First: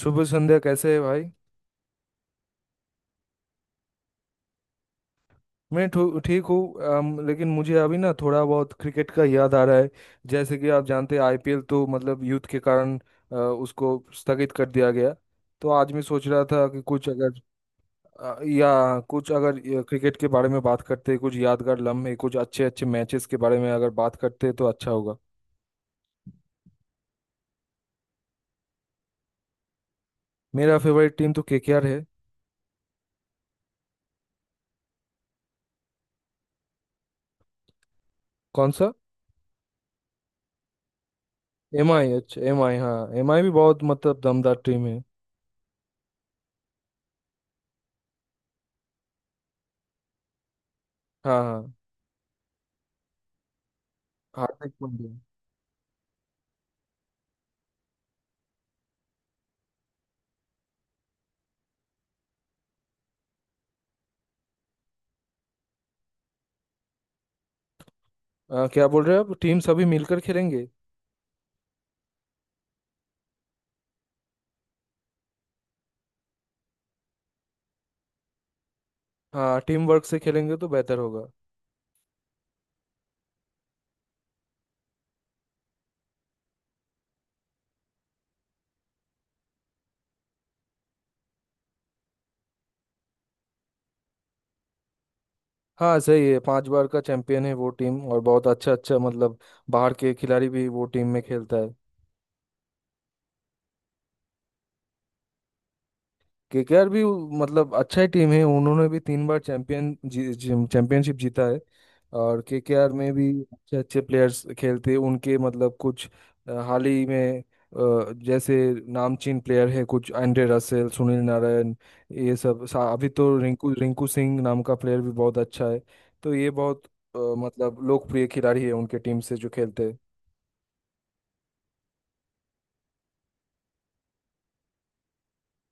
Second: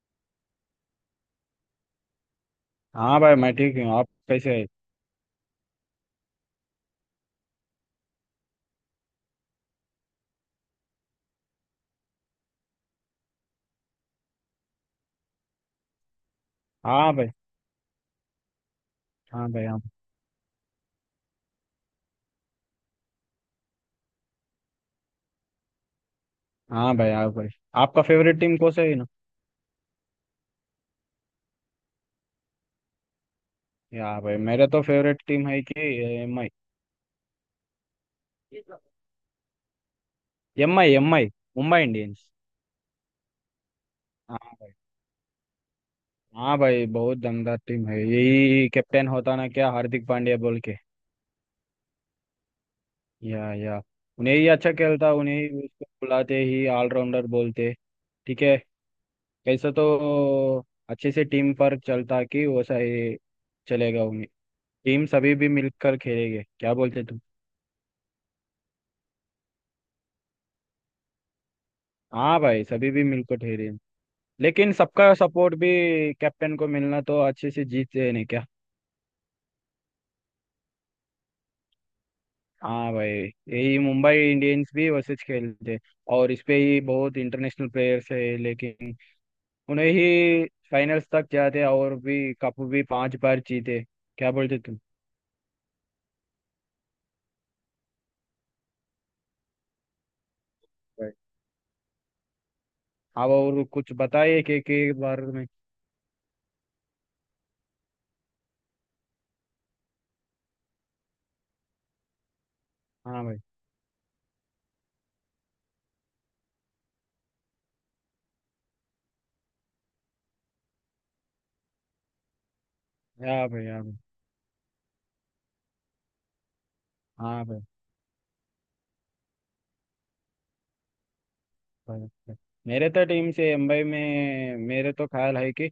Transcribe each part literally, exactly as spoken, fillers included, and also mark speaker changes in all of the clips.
Speaker 1: शुभ संध्या। कैसे है भाई?
Speaker 2: हाँ भाई, मैं ठीक हूँ। आप कैसे हैं?
Speaker 1: मैं ठू- ठीक हूँ। अम, लेकिन मुझे अभी ना थोड़ा बहुत क्रिकेट का याद आ रहा है। जैसे कि आप जानते हैं, आईपीएल तो मतलब यूथ के कारण अ, उसको स्थगित कर दिया गया। तो आज मैं सोच रहा था कि कुछ
Speaker 2: हाँ भाई।
Speaker 1: अगर अ, या कुछ
Speaker 2: हाँ
Speaker 1: अगर
Speaker 2: भाई। हाँ।
Speaker 1: अ, क्रिकेट के बारे में बात करते, कुछ यादगार लम्हे, कुछ अच्छे अच्छे मैचेस के बारे में अगर बात करते तो अच्छा होगा।
Speaker 2: हाँ भाई। हाँ भाई। आपका फेवरेट टीम कौन सा है ना?
Speaker 1: मेरा फेवरेट टीम तो केकेआर है।
Speaker 2: या भाई, मेरा तो फेवरेट टीम है कि एम आई।
Speaker 1: कौन सा?
Speaker 2: M I M I. Mumbai
Speaker 1: MI?
Speaker 2: Indians.
Speaker 1: अच्छा, एमआई। हाँ, एमआई भी बहुत मतलब
Speaker 2: हाँ।
Speaker 1: दमदार टीम है।
Speaker 2: हाँ भाई, बहुत दमदार टीम है। यही कैप्टन होता ना क्या, हार्दिक पांड्या बोल के?
Speaker 1: हाँ हाँ।
Speaker 2: या या। उन्हें ही
Speaker 1: हार्दिक
Speaker 2: अच्छा
Speaker 1: पांड्या।
Speaker 2: खेलता, उन्हें ही उसको बुलाते ही ऑलराउंडर बोलते। ठीक है। कैसे तो अच्छे से टीम पर चलता कि वैसा ही चलेगा उन्हें। टीम सभी भी मिलकर खेलेंगे, क्या बोलते तुम?
Speaker 1: आ, क्या बोल रहे हो आप? टीम्स अभी मिलकर खेलेंगे?
Speaker 2: हाँ भाई, सभी भी मिलकर ठहरे हैं। लेकिन सबका सपोर्ट भी कैप्टन को मिलना तो अच्छे से जीतते हैं नहीं क्या?
Speaker 1: हाँ, टीम वर्क से खेलेंगे तो बेहतर होगा।
Speaker 2: हाँ भाई। यही मुंबई इंडियंस भी वैसे खेलते हैं। और इस पे ही बहुत इंटरनेशनल प्लेयर्स है लेकिन उन्हें ही फाइनल्स तक जाते हैं और भी कप भी पांच बार जीते। क्या बोलते तुम?
Speaker 1: हाँ सही है, पांच बार का चैंपियन है वो टीम। और बहुत अच्छा अच्छा मतलब बाहर के खिलाड़ी भी वो टीम
Speaker 2: भाई,
Speaker 1: में खेलता है।
Speaker 2: आप और कुछ बताइए कि के बारे में।
Speaker 1: केकेआर भी उ- मतलब अच्छा ही टीम है, उन्होंने भी तीन बार चैंपियन जी, जी, चैंपियनशिप जीता है। और केकेआर में
Speaker 2: हाँ
Speaker 1: भी
Speaker 2: भाई।
Speaker 1: अच्छे अच्छे प्लेयर्स खेलते हैं उनके, मतलब कुछ अ, हाल ही में अ, जैसे नामचीन प्लेयर है, कुछ एंड्रे रसेल, सुनील नारायण। ये सब सा- अभी तो
Speaker 2: हाँ भाई।
Speaker 1: रिंकू
Speaker 2: हाँ भाई।
Speaker 1: रिंकू सिंह नाम का प्लेयर भी बहुत अच्छा है। तो ये बहुत अ,
Speaker 2: हाँ भाई।
Speaker 1: मतलब लोकप्रिय खिलाड़ी है उनके टीम से जो खेलते हैं।
Speaker 2: भाई, भाई। मेरे तो टीम से मुंबई में मेरे तो ख्याल है कि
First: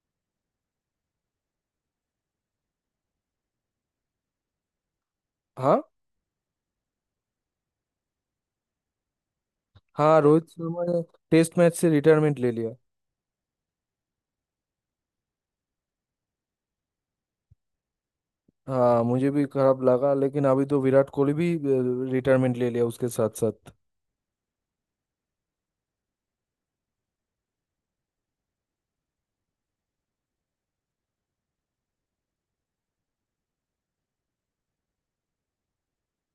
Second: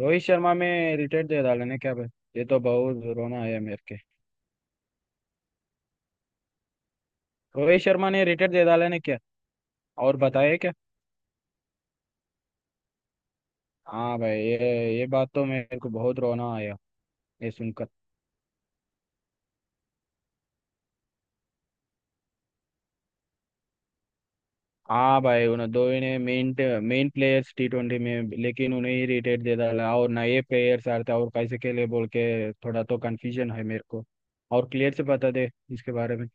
Speaker 2: रोहित शर्मा में रिटायर दे डाले ने क्या भाई? ये तो बहुत रोना आया मेरे के।
Speaker 1: हाँ
Speaker 2: रोहित शर्मा ने रिटायर दे डाले ने क्या? और
Speaker 1: हाँ। रोहित
Speaker 2: बताया क्या?
Speaker 1: शर्मा ने टेस्ट मैच से रिटायरमेंट ले लिया।
Speaker 2: हाँ भाई, ये ये बात तो मेरे को बहुत रोना आया ये सुनकर।
Speaker 1: हाँ, मुझे भी खराब लगा, लेकिन अभी तो विराट कोहली भी रिटायरमेंट ले लिया उसके साथ साथ।
Speaker 2: हाँ भाई, उन्हें दो इन्हें main main players T twenty में, लेकिन उन्हें ही रिटायर दे डाला और नए प्लेयर्स आ रहे थे और कैसे खेले बोल के थोड़ा तो कंफ्यूजन है मेरे को। और क्लियर से बता दे इसके बारे में।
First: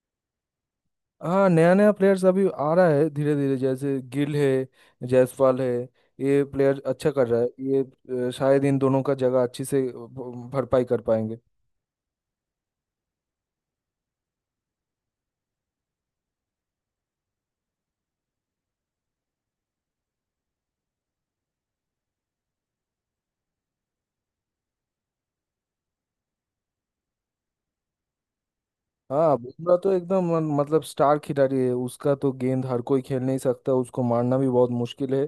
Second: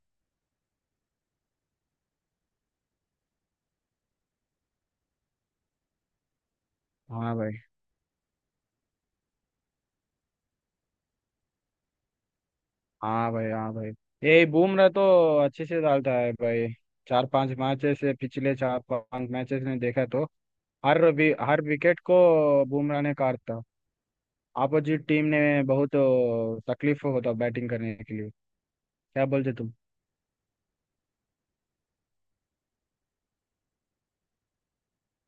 Speaker 1: हाँ, नया नया प्लेयर्स अभी आ रहा है धीरे धीरे, जैसे गिल है, जायसवाल है। ये प्लेयर अच्छा कर
Speaker 2: हाँ
Speaker 1: रहा है।
Speaker 2: भाई।
Speaker 1: ये अ, शायद इन दोनों का जगह अच्छी से भ- भरपाई कर पाएंगे।
Speaker 2: हाँ भाई। हाँ भाई। ये बुमराह तो अच्छे से डालता है भाई। चार पांच मैचेस से, पिछले चार पांच मैचेस ने देखा तो हर वि, हर विकेट को बुमराह ने काटा। अपोजिट टीम ने बहुत तकलीफ होता बैटिंग करने के लिए। क्या
Speaker 1: हाँ,
Speaker 2: बोलते तुम?
Speaker 1: बुमराह तो एकदम मन- मतलब स्टार खिलाड़ी है। उसका तो गेंद हर कोई खेल नहीं सकता, उसको मारना भी बहुत मुश्किल है।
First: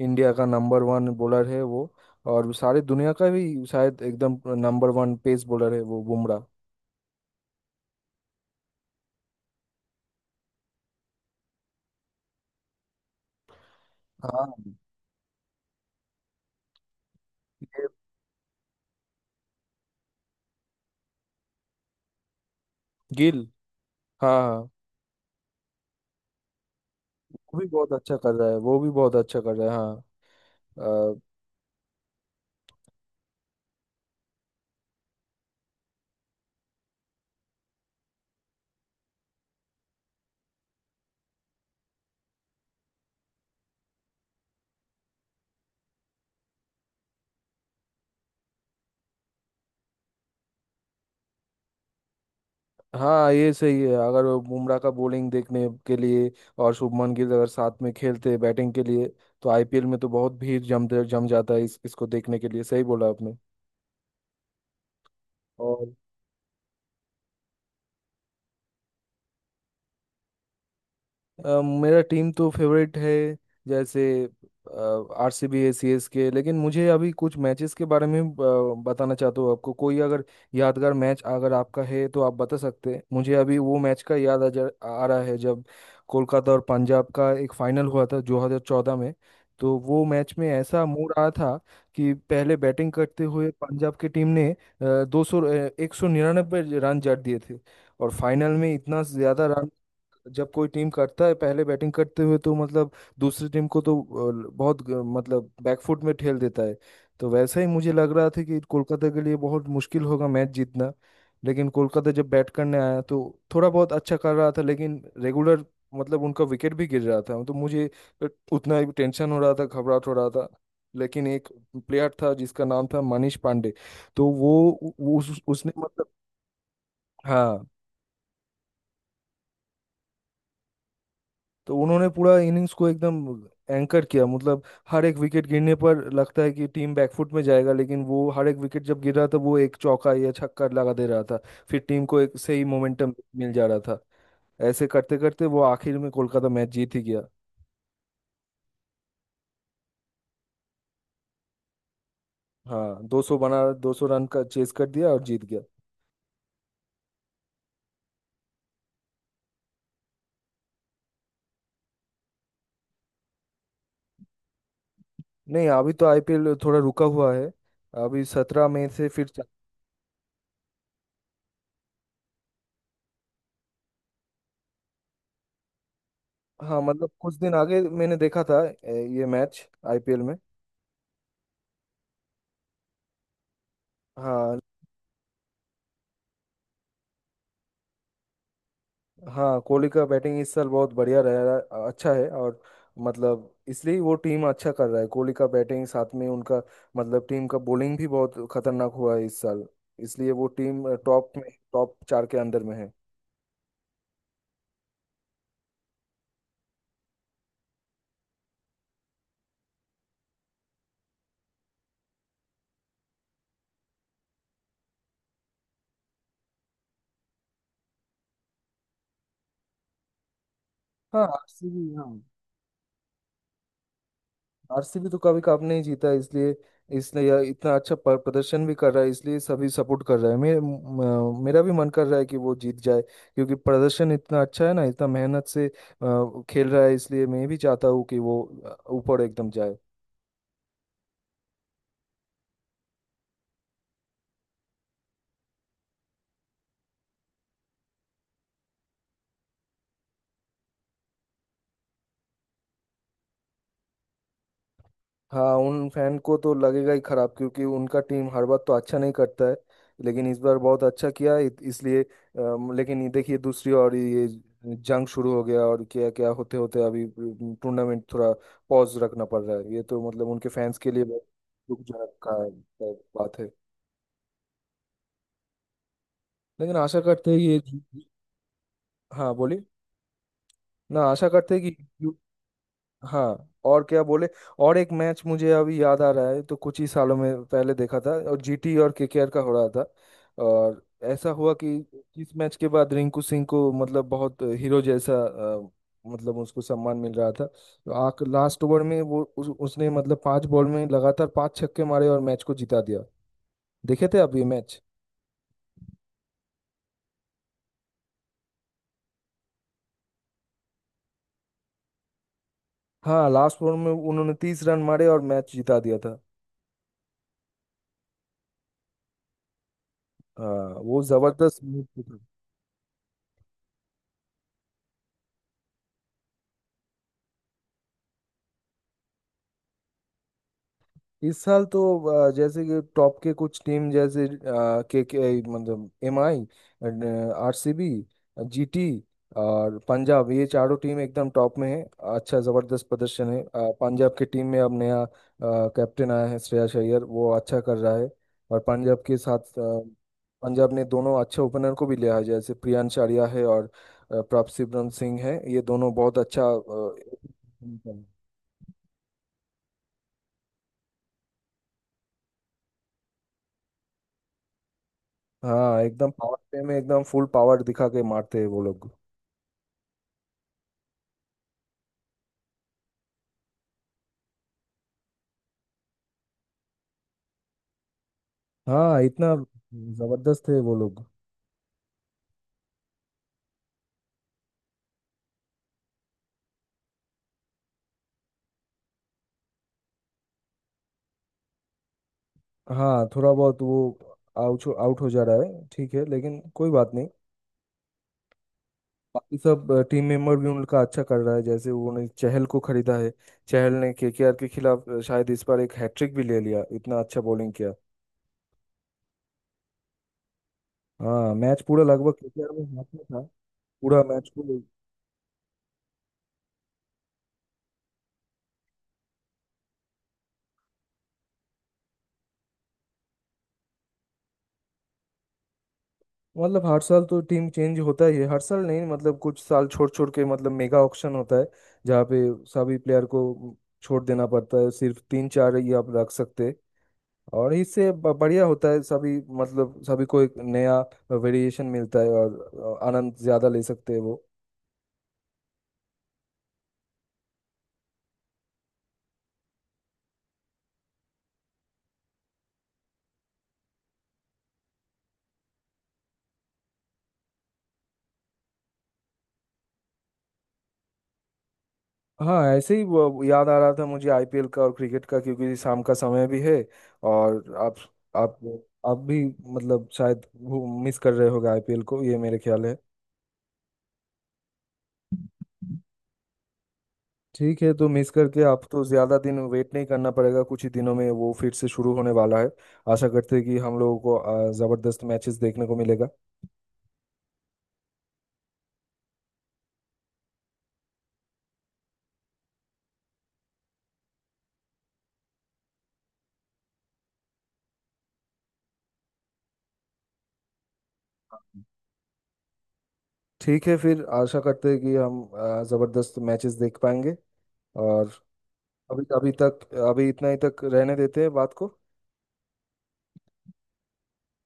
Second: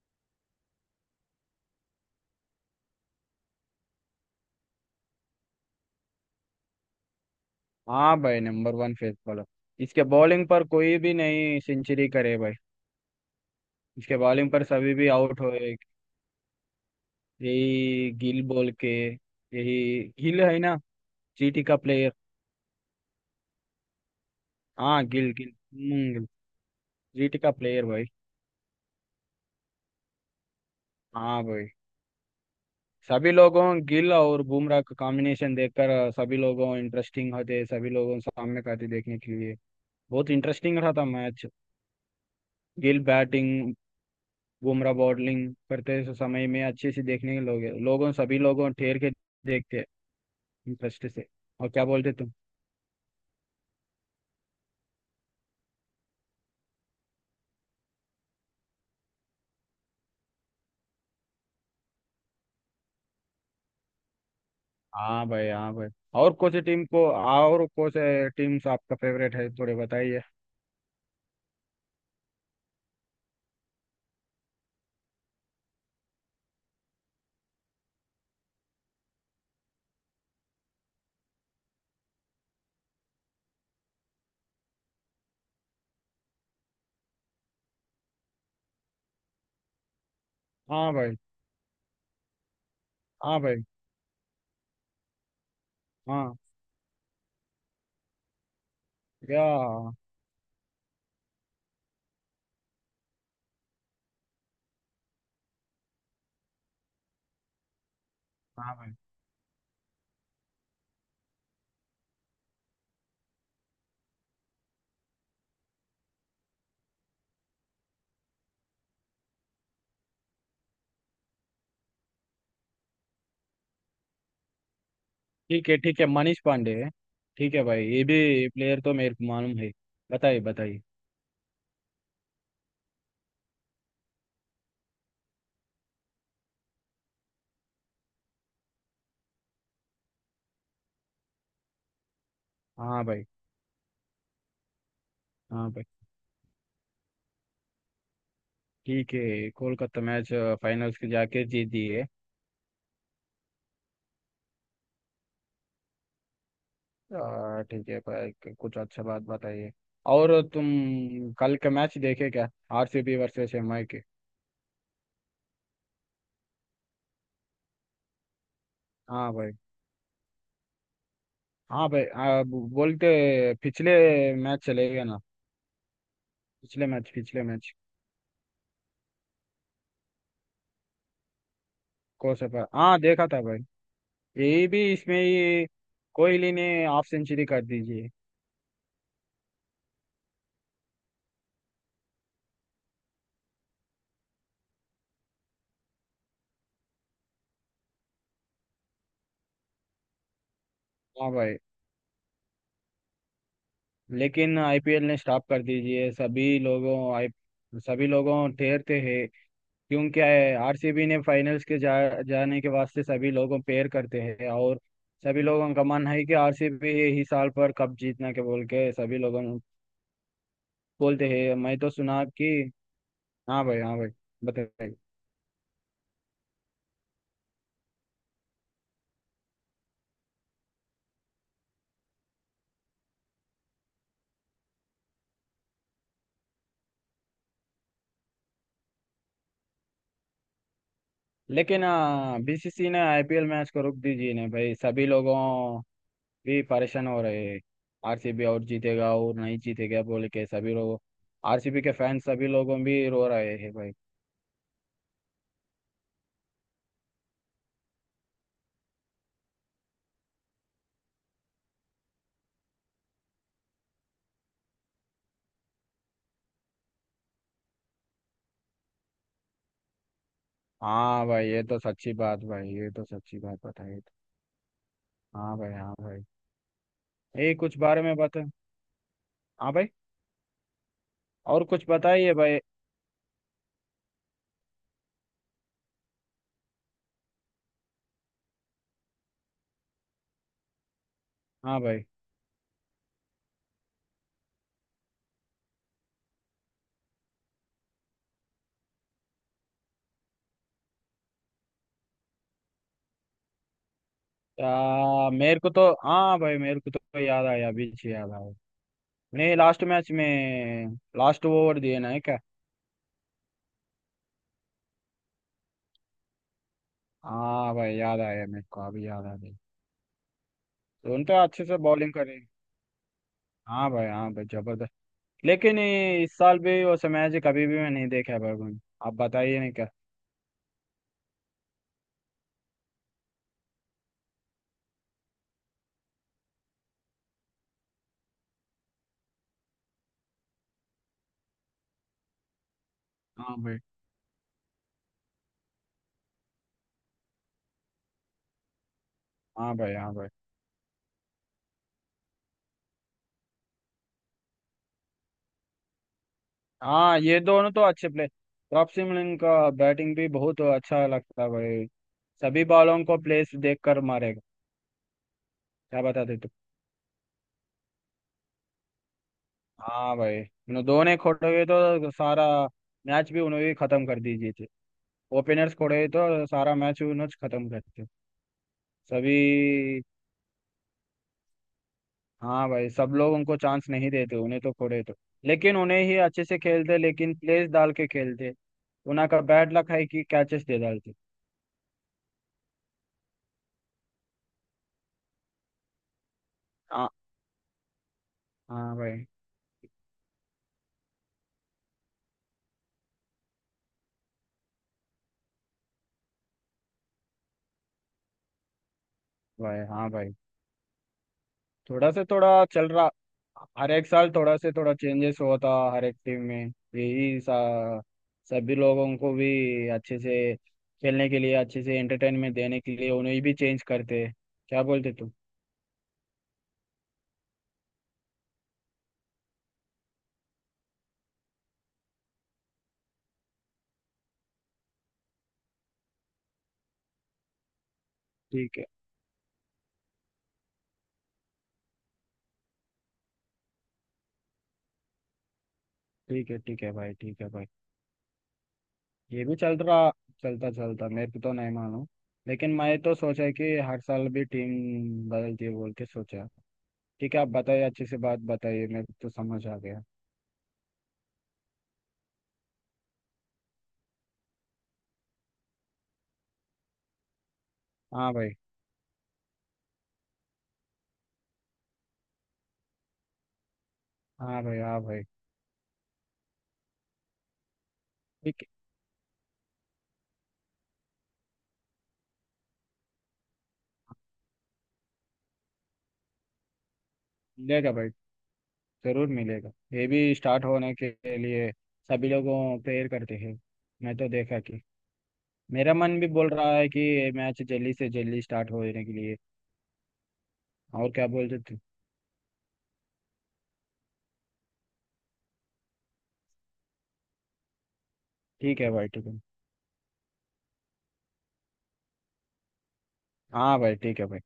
Speaker 1: इंडिया का नंबर वन बॉलर है वो। और सारे दुनिया का भी शायद एकदम नंबर वन पेस बॉलर है वो बुमराह।
Speaker 2: हाँ भाई, नंबर वन फेस बॉलर। इसके बॉलिंग पर कोई भी नहीं सेंचुरी करे भाई। इसके बॉलिंग
Speaker 1: हाँ,
Speaker 2: पर सभी भी आउट हो।
Speaker 1: ये-
Speaker 2: यही गिल बोल के। यही गिल है ना, जीटी का प्लेयर।
Speaker 1: गिल। हाँ हाँ।
Speaker 2: हाँ गिल गिल। हम्म, जीटी का
Speaker 1: वो भी
Speaker 2: प्लेयर
Speaker 1: बहुत
Speaker 2: भाई।
Speaker 1: अच्छा कर रहा है, वो भी बहुत अच्छा कर रहा है। हाँ अ,
Speaker 2: हाँ भाई, सभी लोगों गिल और बुमराह का कॉम्बिनेशन देखकर सभी लोगों इंटरेस्टिंग होते, सभी लोगों सामने का थे देखने के लिए। बहुत इंटरेस्टिंग रहा था match. Gill batting, Bumrah bowling करते समय में अच्छे से देखने के लोग लोगों सभी लोगों ठेर के देखते इंटरेस्ट से। और क्या बोलते तुम?
Speaker 1: हाँ, ये सही है। अगर वो बुमराह का बॉलिंग देखने के लिए और शुभमन गिल अगर साथ में खेलते बैटिंग के लिए, तो आईपीएल में तो बहुत भीड़ जम जम जाता है इस इसको देखने के लिए। सही बोला आपने।
Speaker 2: हाँ भाई। हाँ भाई।
Speaker 1: और
Speaker 2: और कौन सी टीम को, और कौन से टीम्स आपका फेवरेट है थोड़े बताइए।
Speaker 1: अ, मेरा टीम तो फेवरेट है, जैसे आरसीबी है, सीएसके। लेकिन मुझे अभी कुछ मैचेस के बारे में अ, बताना चाहता हूँ आपको। कोई अगर यादगार मैच अगर आपका है तो आप बता सकते हैं। मुझे अभी वो मैच का याद आ जा आ रहा है जब कोलकाता और पंजाब का एक फाइनल हुआ था दो हज़ार चौदह में। तो वो मैच में ऐसा
Speaker 2: हाँ
Speaker 1: मूड
Speaker 2: भाई।
Speaker 1: आया था कि पहले बैटिंग करते
Speaker 2: हाँ
Speaker 1: हुए
Speaker 2: भाई।
Speaker 1: पंजाब की टीम ने दो सौ, एक सौ
Speaker 2: हाँ।
Speaker 1: निन्यानवे रन जड़ दिए थे। और फाइनल में इतना
Speaker 2: या।
Speaker 1: ज्यादा रन
Speaker 2: हाँ
Speaker 1: जब कोई टीम करता है पहले बैटिंग करते हुए, तो मतलब दूसरी टीम को तो अ, बहुत ग- मतलब बैकफुट में ठेल देता है। तो वैसा ही मुझे लग रहा था कि
Speaker 2: भाई।
Speaker 1: कोलकाता के लिए बहुत मुश्किल होगा मैच जीतना। लेकिन कोलकाता जब बैट करने आया तो थोड़ा बहुत अच्छा कर रहा था, लेकिन रेगुलर मतलब उनका विकेट भी गिर रहा था। तो मुझे उतना ही टेंशन हो रहा था, घबराहट हो रहा था। लेकिन एक प्लेयर था जिसका नाम था मनीष पांडे। तो वो उ- उस
Speaker 2: ठीक
Speaker 1: उसने
Speaker 2: है, ठीक है।
Speaker 1: मतलब,
Speaker 2: मनीष पांडे है। ठीक है
Speaker 1: हाँ।
Speaker 2: भाई, ये भी प्लेयर तो मेरे को मालूम है। बताइए बताइए।
Speaker 1: तो उन्होंने पूरा इनिंग्स को एकदम एंकर किया, मतलब हर एक विकेट गिरने पर लगता है कि टीम बैकफुट में जाएगा, लेकिन वो हर एक विकेट जब गिर रहा था, वो एक चौका या छक्का लगा दे रहा था। फिर टीम को एक सही
Speaker 2: हाँ
Speaker 1: मोमेंटम
Speaker 2: भाई।
Speaker 1: मिल जा रहा था। ऐसे करते करते वो
Speaker 2: हाँ भाई।
Speaker 1: आखिर में कोलकाता मैच जीत ही गया।
Speaker 2: ठीक है, कोलकाता मैच फाइनल्स के जाके जीत दिए।
Speaker 1: हाँ, दो सौ बना, दो सौ रन का चेस कर दिया और जीत गया।
Speaker 2: आ, ठीक है भाई। कुछ अच्छा बात बताइए। और तुम कल का मैच देखे क्या, आरसीबी वर्सेस एमआई के?
Speaker 1: नहीं, अभी तो आईपीएल थोड़ा रुका हुआ है। अभी सत्रह मई से फिर
Speaker 2: हाँ
Speaker 1: चा-
Speaker 2: भाई। हाँ भाई, आ, ब- बोलते पिछले मैच चले गए ना।
Speaker 1: हाँ,
Speaker 2: पिछले
Speaker 1: मतलब
Speaker 2: मैच,
Speaker 1: कुछ
Speaker 2: पिछले
Speaker 1: दिन
Speaker 2: मैच।
Speaker 1: आगे मैंने देखा था, ए, ये मैच आईपीएल में।
Speaker 2: कोसपर हाँ देखा था भाई।
Speaker 1: हाँ।
Speaker 2: यही भी इसमें ये कोहली ने हाफ सेंचुरी कर दीजिए।
Speaker 1: हाँ, कोहली का बैटिंग इस साल बहुत बढ़िया रह रहा, अच्छा है। और मतलब इसलिए वो टीम अच्छा कर रहा है, कोहली का बैटिंग साथ में उनका मतलब टीम का बॉलिंग भी बहुत खतरनाक हुआ है इस साल। इसलिए वो टीम
Speaker 2: हाँ
Speaker 1: टॉप में
Speaker 2: भाई।
Speaker 1: टॉप चार के अंदर में है।
Speaker 2: लेकिन आईपीएल ने स्टॉप कर दीजिए, सभी लोगों आई सभी लोगों ठहरते हैं। क्यों क्या है, आरसीबी ने फाइनल्स के जा, जाने के वास्ते सभी लोगों प्रेयर करते हैं और सभी लोगों का मन है कि आरसीबी ही साल पर कप जीतना के बोल के सभी लोगों
Speaker 1: हाँ,
Speaker 2: बोलते हैं, मैं
Speaker 1: आरसीबी।
Speaker 2: तो
Speaker 1: हाँ,
Speaker 2: सुना कि। हाँ भाई। हाँ भाई। बताइए।
Speaker 1: आरसीबी तो कभी कप नहीं जीता, इसलिए इसने यह इतना अच्छा पर- प्रदर्शन भी कर रहा है। इसलिए सभी सपोर्ट कर रहा है, मेरे म- मेरा भी मन कर रहा है कि वो जीत जाए। क्योंकि प्रदर्शन इतना अच्छा है ना, इतना मेहनत से अ, खेल रहा है, इसलिए मैं भी चाहता हूँ कि वो अ, ऊपर एकदम जाए।
Speaker 2: लेकिन हाँ, बीसीसी ने आईपीएल मैच को रोक दीजिए ना भाई, सभी लोगों भी परेशान हो रहे हैं। आरसीबी और जीतेगा और नहीं जीतेगा बोले के सभी लोग, आरसीबी के फैंस सभी लोगों भी रो रहे हैं भाई।
Speaker 1: हाँ, उन फैन को तो लगेगा ही खराब, क्योंकि उनका टीम हर बार तो अच्छा नहीं करता है। लेकिन इस बार बहुत अच्छा किया है, इत- इसलिए अम, लेकिन ये देखिए, दूसरी और ये जंग शुरू हो गया। और क्या क्या होते होते अभी टूर्नामेंट थोड़ा पॉज रखना पड़ रहा है। ये तो मतलब उनके फैंस के लिए बहुत
Speaker 2: हाँ भाई, ये तो सच्ची
Speaker 1: दुखजनक का
Speaker 2: बात भाई। ये
Speaker 1: का
Speaker 2: तो
Speaker 1: बात
Speaker 2: सच्ची
Speaker 1: है।
Speaker 2: बात बताई। हाँ भाई। हाँ भाई।
Speaker 1: लेकिन आशा करते हैं
Speaker 2: ये
Speaker 1: ये।
Speaker 2: कुछ बारे में बता।
Speaker 1: हाँ बोलिए।
Speaker 2: हाँ भाई।
Speaker 1: ना, आशा करते
Speaker 2: और
Speaker 1: हैं
Speaker 2: कुछ
Speaker 1: कि।
Speaker 2: बताइए भाई।
Speaker 1: हाँ, और क्या बोले। और एक मैच मुझे अभी याद आ रहा है, तो कुछ ही सालों में पहले देखा था, और जीटी और केकेआर का हो रहा था। और ऐसा हुआ कि
Speaker 2: हाँ भाई।
Speaker 1: इस मैच के बाद रिंकू सिंह को मतलब बहुत हीरो जैसा अ, मतलब उसको सम्मान मिल रहा था। तो आख लास्ट ओवर में वो उस, उसने मतलब पांच बॉल में लगातार पांच छक्के मारे और मैच को जिता दिया। देखे थे आप ये मैच?
Speaker 2: आ, मेरे को तो हाँ भाई, मेरे को तो याद आया, बीच याद आया नहीं। लास्ट मैच में लास्ट ओवर दिए ना है क्या?
Speaker 1: हाँ, लास्ट ओवर में उन्होंने तीस रन मारे और मैच जिता दिया था।
Speaker 2: हाँ भाई, याद आया मेरे को, अभी याद आ गई।
Speaker 1: हाँ, वो
Speaker 2: तो उन तो
Speaker 1: जबरदस्त
Speaker 2: अच्छे से बॉलिंग
Speaker 1: move।
Speaker 2: करे। हाँ भाई। हाँ भाई, जबरदस्त। लेकिन ये इस साल भी और समयाजी कभी भी मैं नहीं देखा है भाई मैंने। आप बताइए नहीं क्या?
Speaker 1: इस साल तो अ, जैसे कि टॉप के कुछ टीम, जैसे के के मतलब M I, R C B, GT और पंजाब, ये चारों टीम एकदम टॉप में है। अच्छा जबरदस्त प्रदर्शन है। अ,
Speaker 2: हाँ भाई।
Speaker 1: पंजाब की टीम में अब नया अ, कैप्टन आया है श्रेयस अय्यर, वो अच्छा कर रहा है। और पंजाब के साथ
Speaker 2: हाँ
Speaker 1: अ,
Speaker 2: भाई। हाँ भाई।
Speaker 1: पंजाब ने दोनों अच्छे ओपनर को भी लिया है, जैसे प्रियांश आर्या है और अ, प्रभसिमरन सिंह है। ये दोनों बहुत अच्छा
Speaker 2: हाँ, ये दोनों तो
Speaker 1: अ,
Speaker 2: अच्छे प्लेयर। रॉब लिन का बैटिंग भी बहुत अच्छा लगता है भाई। सभी बॉलों को प्लेस देख कर मारेगा।
Speaker 1: हाँ,
Speaker 2: क्या
Speaker 1: एकदम पावर
Speaker 2: बताते तुम?
Speaker 1: प्ले में एकदम फुल पावर दिखा के मारते हैं वो लोग।
Speaker 2: हाँ भाई, उन्होंने दोनों खोटे हुए तो सारा मैच भी उन्होंने ही खत्म कर दीजिए थे। ओपनर्स खोटे हुए तो सारा मैच उन्होंने खत्म करते
Speaker 1: हाँ, इतना
Speaker 2: सभी।
Speaker 1: जबरदस्त है वो लोग।
Speaker 2: हाँ भाई, सब लोग उनको चांस नहीं देते उन्हें तो खोड़े तो। लेकिन उन्हें ही अच्छे से खेलते, लेकिन प्लेस डाल के खेलते। उन्हें का बैड लक है कि कैचेस दे डालते।
Speaker 1: हाँ, थोड़ा बहुत वो आउट आउट हो जा रहा है, ठीक है, लेकिन कोई बात नहीं।
Speaker 2: हाँ। हाँ भाई।
Speaker 1: बाकी सब टीम मेंबर भी उनका अच्छा कर रहा है, जैसे उन्होंने चहल को खरीदा है। चहल ने केकेआर के खिलाफ अ, शायद इस बार एक हैट्रिक भी ले लिया, इतना अच्छा बॉलिंग किया।
Speaker 2: भाई। हाँ भाई,
Speaker 1: हाँ, मैच पूरा
Speaker 2: थोड़ा
Speaker 1: लगभग
Speaker 2: से
Speaker 1: केकेआर में,
Speaker 2: थोड़ा
Speaker 1: हाथ
Speaker 2: चल
Speaker 1: में
Speaker 2: रहा।
Speaker 1: था,
Speaker 2: हर
Speaker 1: पूरा
Speaker 2: एक
Speaker 1: मैच
Speaker 2: साल
Speaker 1: को।
Speaker 2: थोड़ा से थोड़ा चेंजेस होता हर एक टीम में। यही सा सभी लोगों को भी अच्छे से खेलने के लिए, अच्छे से एंटरटेनमेंट देने के लिए उन्हें भी चेंज करते। क्या बोलते तुम?
Speaker 1: मतलब हर साल तो टीम चेंज होता ही है, हर साल नहीं, मतलब कुछ साल छोड़ छोड़ के मतलब मेगा ऑक्शन होता है। जहाँ पे सभी प्लेयर को छोड़ देना पड़ता है, सिर्फ तीन चार ही आप रख सकते हैं। और इससे ब- बढ़िया होता
Speaker 2: ठीक
Speaker 1: है,
Speaker 2: है।
Speaker 1: सभी, मतलब सभी को एक नया वेरिएशन मिलता है और आनंद ज़्यादा ले सकते हैं वो।
Speaker 2: ठीक है। ठीक है भाई, ठीक है भाई। ये भी चल रहा, चलता चलता मैं तो नहीं मानू। लेकिन मैं तो सोचा कि हर साल भी टीम बदलती है बोल के सोचा। ठीक है, आप बताइए अच्छे से बात बताइए, मेरे को तो समझ आ गया।
Speaker 1: हाँ, ऐसे ही वो याद आ रहा था मुझे आईपीएल का और क्रिकेट का, क्योंकि शाम का समय भी है। और आप,
Speaker 2: हाँ
Speaker 1: आप
Speaker 2: भाई।
Speaker 1: आप भी मतलब शायद मिस कर रहे होगे आईपीएल को, ये मेरे ख्याल है।
Speaker 2: हाँ भाई। हाँ भाई।
Speaker 1: ठीक है, तो मिस करके आप
Speaker 2: ठीक है,
Speaker 1: तो ज़्यादा दिन वेट नहीं करना पड़ेगा, कुछ ही दिनों में वो फिर से शुरू होने वाला है। आशा करते हैं कि हम लोगों को अ, ज़बरदस्त मैचेस देखने को मिलेगा।
Speaker 2: मिलेगा भाई, जरूर मिलेगा। ये भी स्टार्ट होने के लिए सभी लोगों प्रेयर करते हैं। मैं तो देखा कि मेरा मन भी बोल रहा है कि ये मैच जल्दी से जल्दी स्टार्ट होने के लिए। और क्या बोलते थे?
Speaker 1: ठीक है, फिर आशा करते हैं कि हम अ, ज़बरदस्त मैचेस देख पाएंगे। और
Speaker 2: ठीक है
Speaker 1: अभी,
Speaker 2: भाई, ठीक
Speaker 1: अभी
Speaker 2: है।
Speaker 1: तक, अभी इतना ही तक रहने देते हैं बात को।
Speaker 2: हाँ भाई, ठीक है भाई।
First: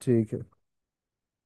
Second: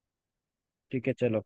Speaker 1: ठीक है।
Speaker 2: ठीक है चलो।